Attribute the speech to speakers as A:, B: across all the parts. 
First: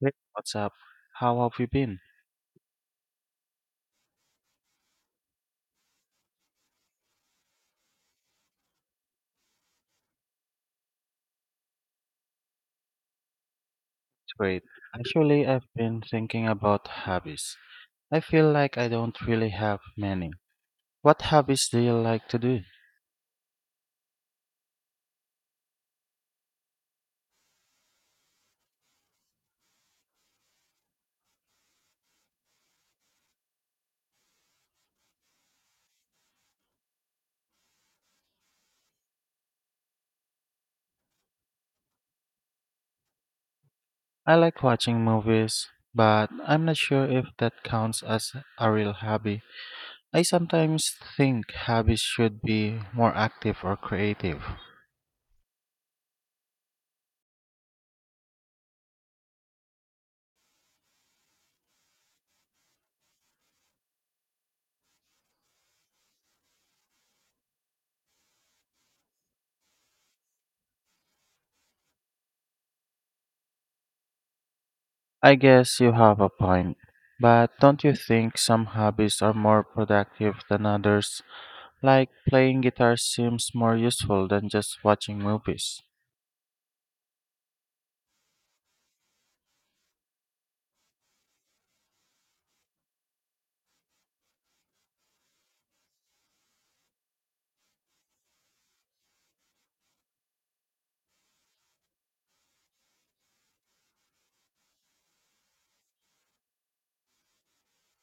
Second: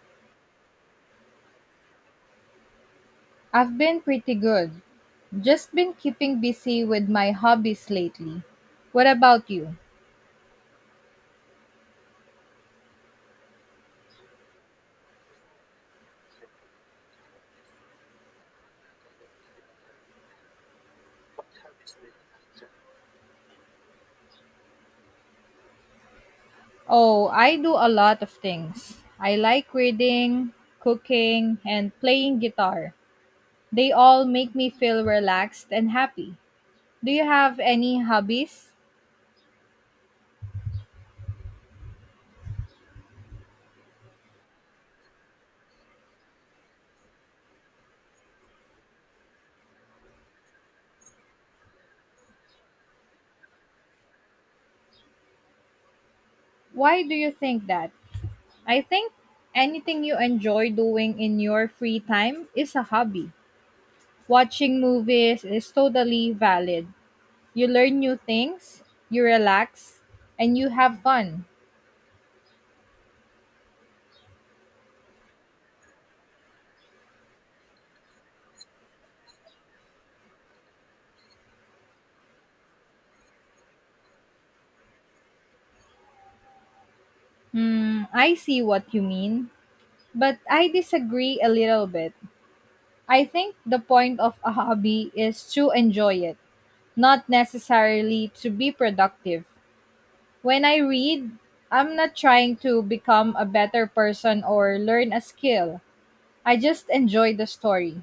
A: Hey, what's up? How have you been?
B: I've been pretty good. Just been keeping busy with my hobbies lately. What about you?
A: It's great. Actually, I've been thinking about hobbies. I feel like I don't really have many. What hobbies do you like to do?
B: Oh, I do a lot of things. I like reading, cooking, and playing guitar. They all make me feel relaxed and happy. Do you have any hobbies?
A: I like watching movies, but I'm not sure if that counts as a real hobby. I sometimes think hobbies should be more active or creative.
B: Why do you think that? I think anything you enjoy doing in your free time is a hobby. Watching movies is totally valid. You learn new things, you relax, and you have fun.
A: I guess you have a point. But don't you think some hobbies are more productive than others? Like playing guitar seems more useful than just watching movies.
B: Hmm, I see what you mean, but I disagree a little bit. I think the point of a hobby is to enjoy it, not necessarily to be productive. When I read, I'm not trying to become a better person or learn a skill. I just enjoy the story.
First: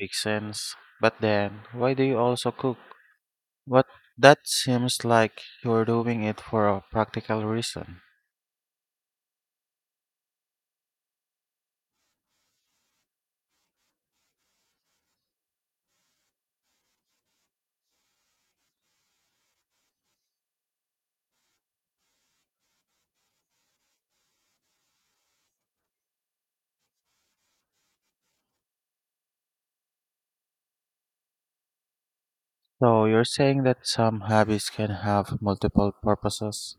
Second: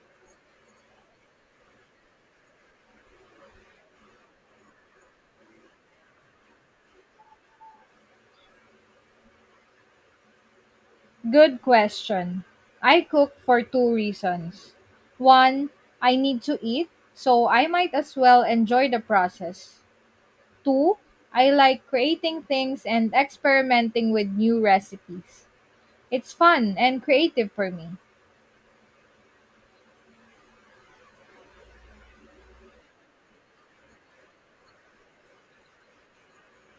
A: Makes sense. But then, why do you also cook? What That seems like you're doing it for a practical reason.
B: Good question. I cook for two reasons. One, I need to eat, so I might as well enjoy the process. Two, I like creating things and experimenting with new recipes. It's fun and creative for me.
A: So you're saying that some hobbies can have multiple purposes?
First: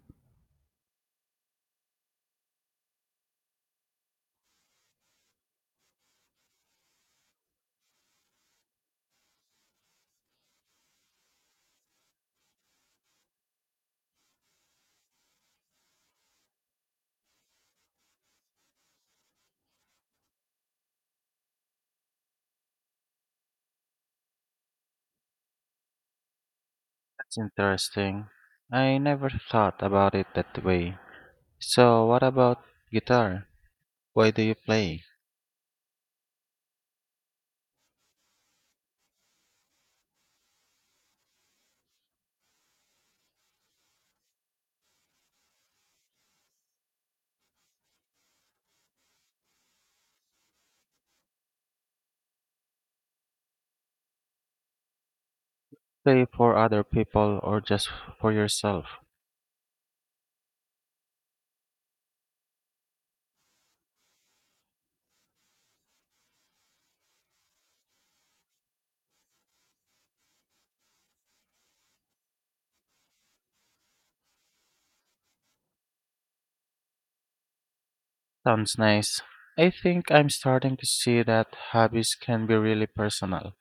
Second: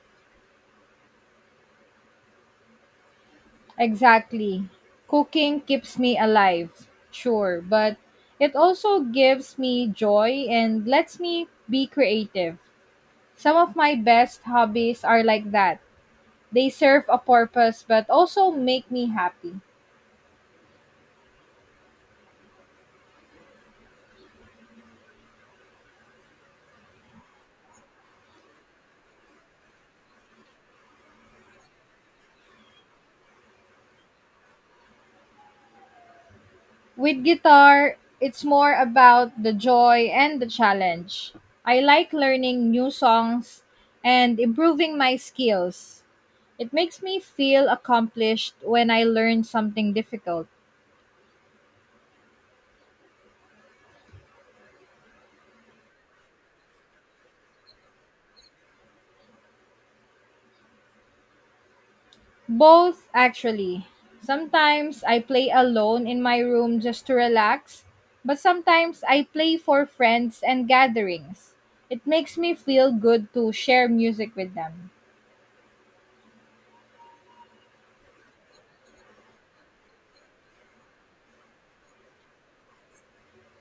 B: Exactly. Cooking keeps me alive, sure, but it also gives me joy and lets me be creative. Some of my best hobbies are like that. They serve a purpose but also make me happy.
A: That's interesting. I never thought about it that way. So what about guitar? Why do you play?
B: With guitar, it's more about the joy and the challenge. I like learning new songs and improving my skills. It makes me feel accomplished when I learn something difficult.
A: Play for other people or just for yourself?
B: Both, actually. Sometimes I play alone in my room just to relax, but sometimes I play for friends and gatherings. It makes me feel good to share music with them.
A: Sounds nice. I think I'm starting to see that hobbies can be really personal.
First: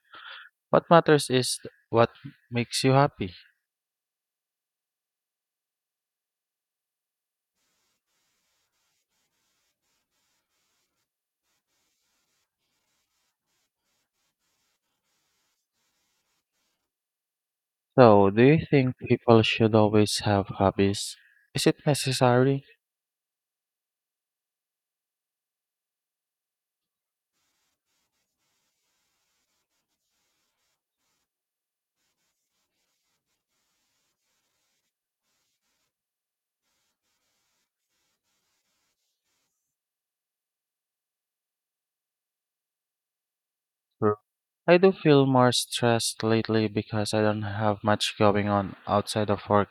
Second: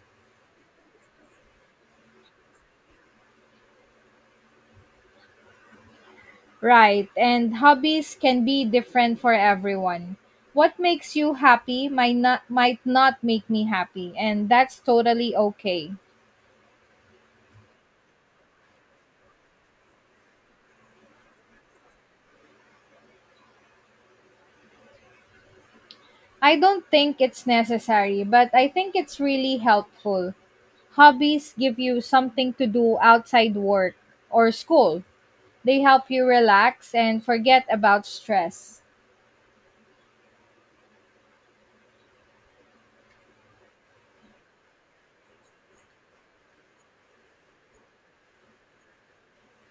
A: What matters is what makes you happy.
B: Right, and hobbies can be different for everyone. What makes you happy might not make me happy, and that's totally okay.
A: So, do you think people should always have hobbies? Is it necessary?
B: I don't think it's necessary, but I think it's really helpful. Hobbies give you something to do outside work or school. They help you relax and forget about stress.
A: Sure. I do feel more stressed lately because I don't have much going on outside of work.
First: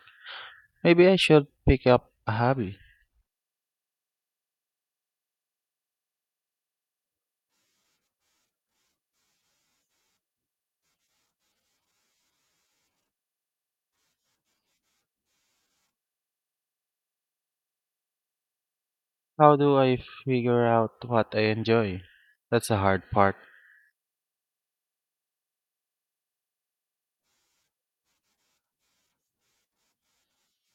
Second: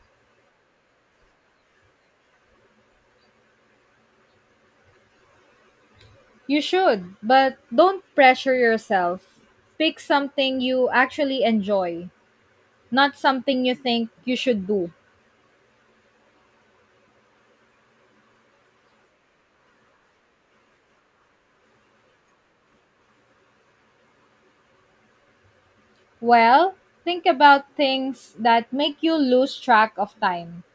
A: Maybe I should pick up a hobby.
B: You should, but don't pressure yourself. Pick something you actually enjoy, not something you think you should do.
A: How do I figure out what I enjoy? That's the hard part.
B: Well, think about things that make you lose track of time.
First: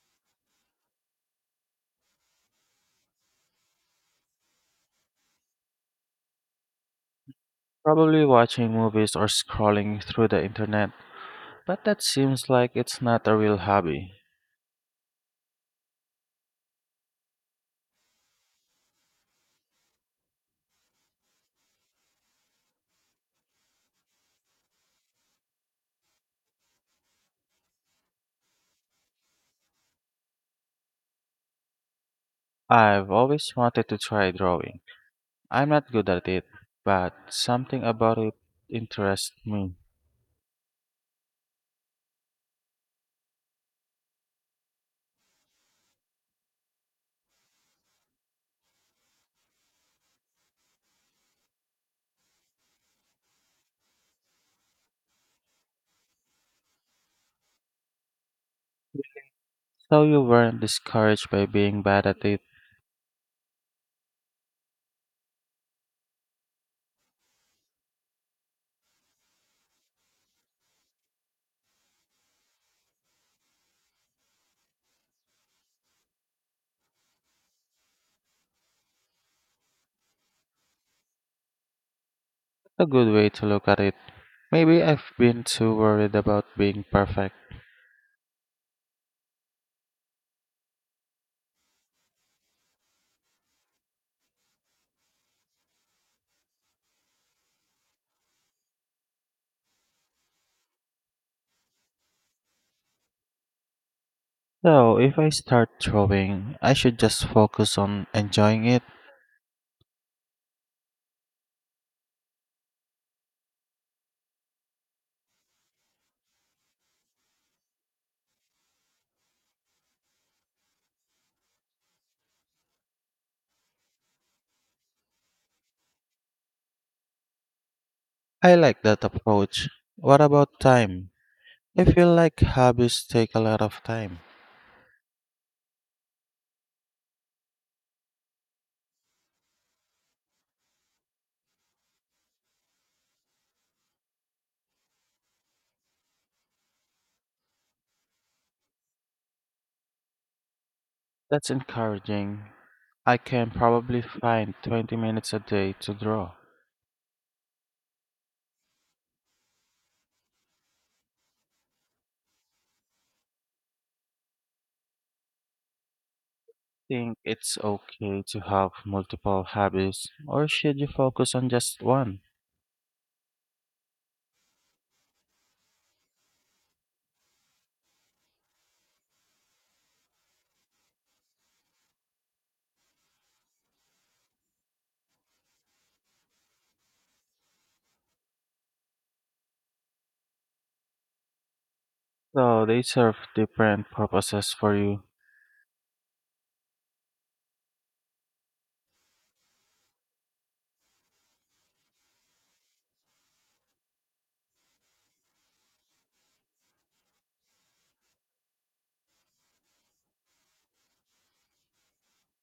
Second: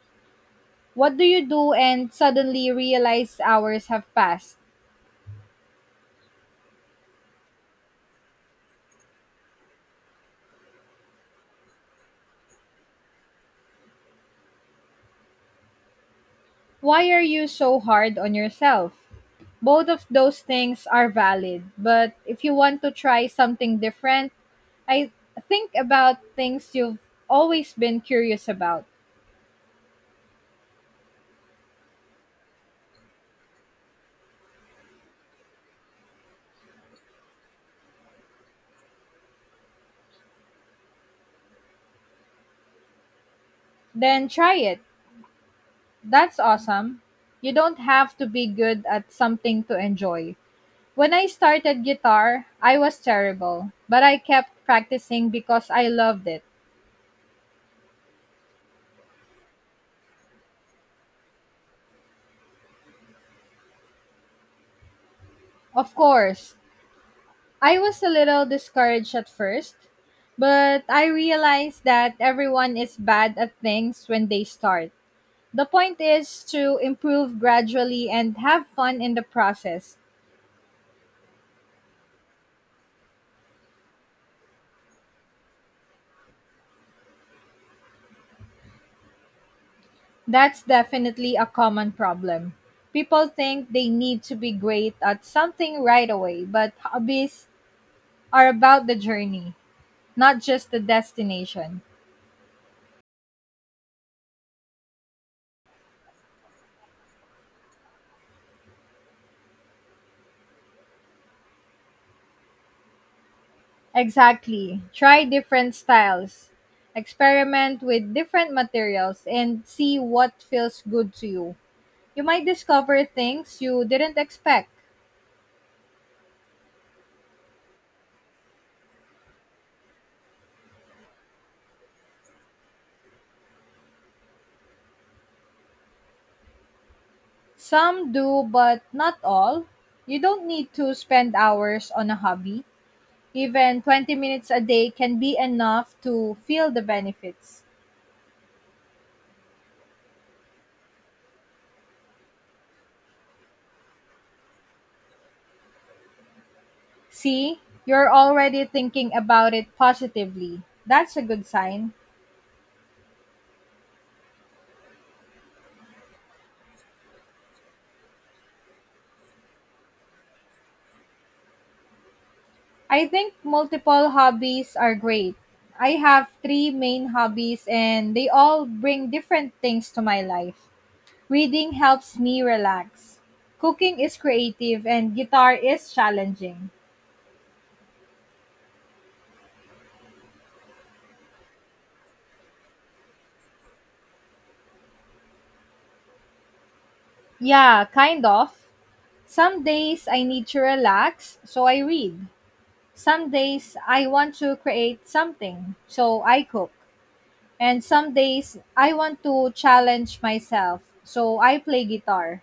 B: What do you do and suddenly realize hours have passed?
A: Probably watching movies or scrolling through the internet. But that seems like it's not a real hobby.
B: Why are you so hard on yourself? Both of those things are valid, but if you want to try something different, I think about things you've always been curious about.
A: I've always wanted to try drawing. I'm not good at it, but something about it interests me.
B: Then try it. That's awesome. You don't have to be good at something to enjoy. When I started guitar, I was terrible, but I kept practicing because I loved it.
A: So you weren't discouraged by being bad at it.
B: Of course, I was a little discouraged at first, but I realized that everyone is bad at things when they start. The point is to improve gradually and have fun in the process.
A: A good way to look at it. Maybe I've been too worried about being perfect.
B: That's definitely a common problem. People think they need to be great at something right away, but hobbies are about the journey, not just the destination.
A: So if I start drawing, I should just focus on enjoying it.
B: Exactly. Try different styles, experiment with different materials, and see what feels good to you. You might discover things you didn't expect.
A: I like that approach. What about time? I feel like hobbies take a lot of time.
B: Some do, but not all. You don't need to spend hours on a hobby. Even 20 minutes a day can be enough to feel the benefits.
A: That's encouraging. I can probably find 20 minutes a day to draw.
B: See, you're already thinking about it positively. That's a good sign.
A: Think it's okay to have multiple hobbies, or should you focus on just one?
B: I think multiple hobbies are great. I have three main hobbies and they all bring different things to my life. Reading helps me relax. Cooking is creative and guitar is challenging.
A: So they serve different purposes for you.
B: Yeah, kind of. Some days I need to relax, so I read. Some days I want to create something, so I cook. And some days I want to challenge myself, so I play guitar.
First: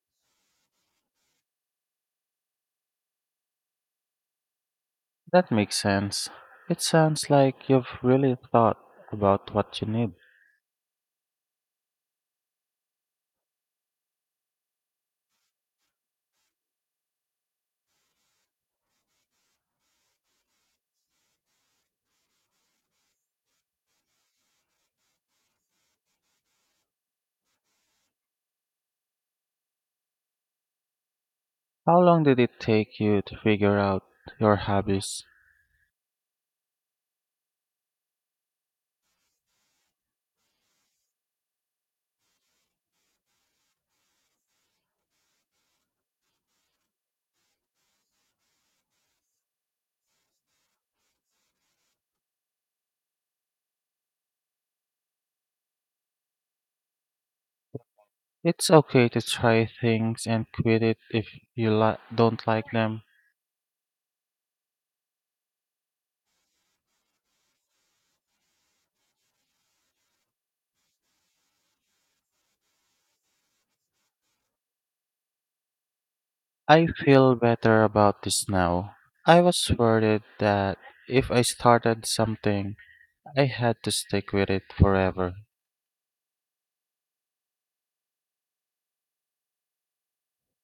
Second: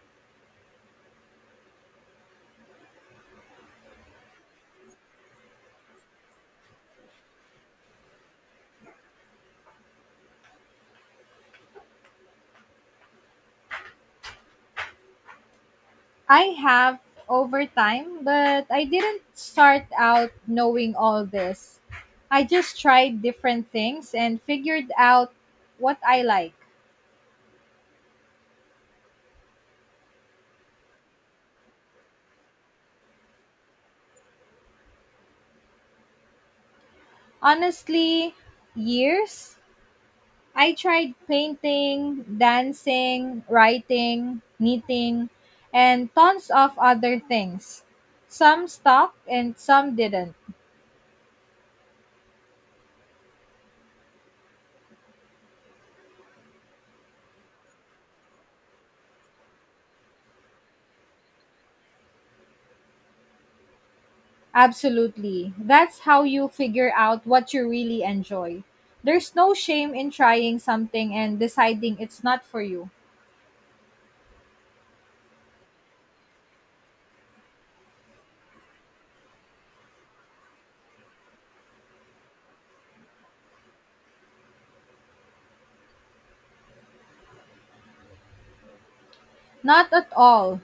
A: That makes sense. It sounds like you've really thought about what you need.
B: I have over time, but I didn't start out knowing all this. I just tried different things and figured out what I like.
A: How long did it take you to figure out your hobbies?
B: Honestly, years. I tried painting, dancing, writing, knitting, and tons of other things. Some stuck and some didn't.
A: It's okay to try things and quit it if don't like them.
B: Absolutely. That's how you figure out what you really enjoy. There's no shame in trying something and deciding it's not for you.
A: I feel better about this now. I was worried that if I started something, I had to stick with it forever.
B: Not at all.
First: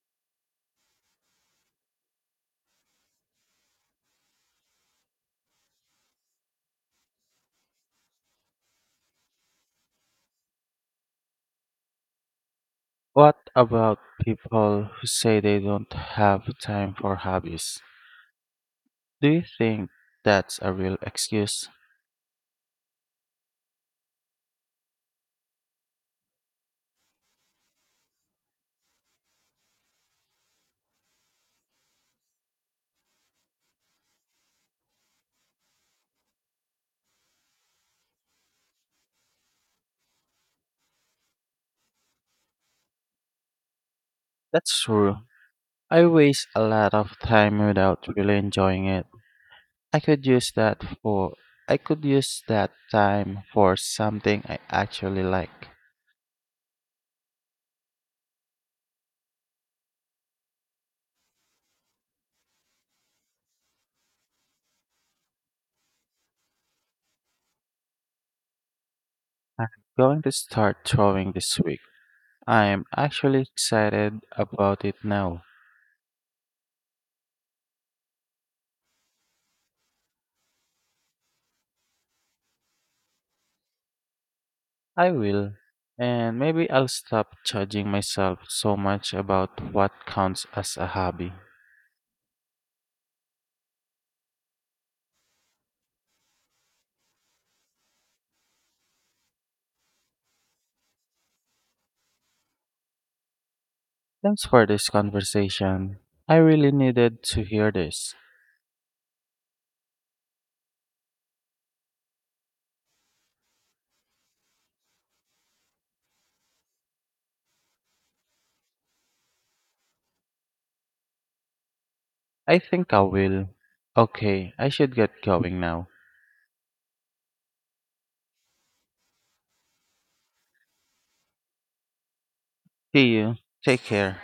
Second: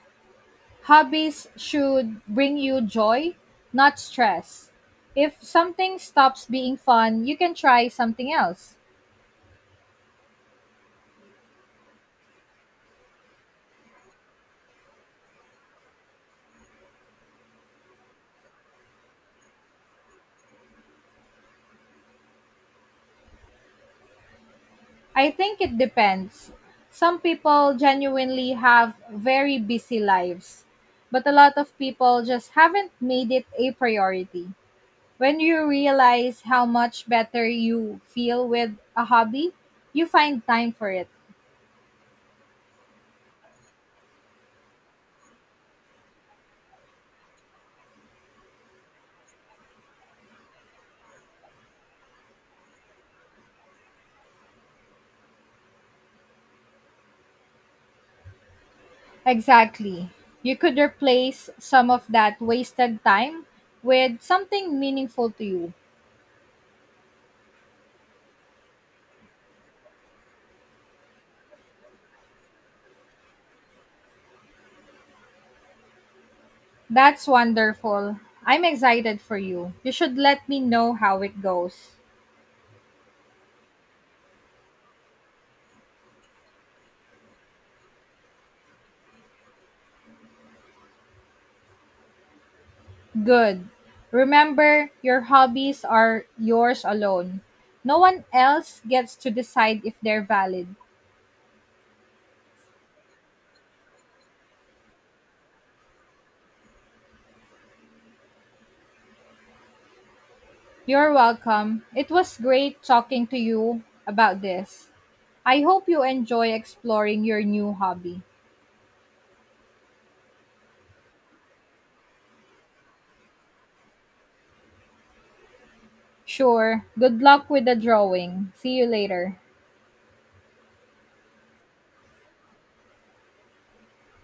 B: Hobbies should bring you joy, not stress. If something stops being fun, you can try something else.
A: What about people who say they don't have time for hobbies? Do you think that's a real excuse?
B: I think it depends. Some people genuinely have very busy lives, but a lot of people just haven't made it a priority. When you realize how much better you feel with a hobby, you find time for it.
A: That's true. I waste a lot of time without really enjoying it. I could use that for I could use that time for something I actually like.
B: Exactly. You could replace some of that wasted time with something meaningful to you.
A: I'm going to start drawing this week. I'm actually excited about it now.
B: That's wonderful. I'm excited for you. You should let me know how it goes.
A: I will. And maybe I'll stop judging myself so much about what counts as a hobby.
B: Good. Remember, your hobbies are yours alone. No one else gets to decide if they're valid.
A: Thanks for this conversation. I really needed to hear this.
B: You're welcome. It was great talking to you about this. I hope you enjoy exploring your new hobby.
A: I think I will. Okay, I should get going now.
B: Sure. Good luck with the drawing. See you later.
A: See you. Take care.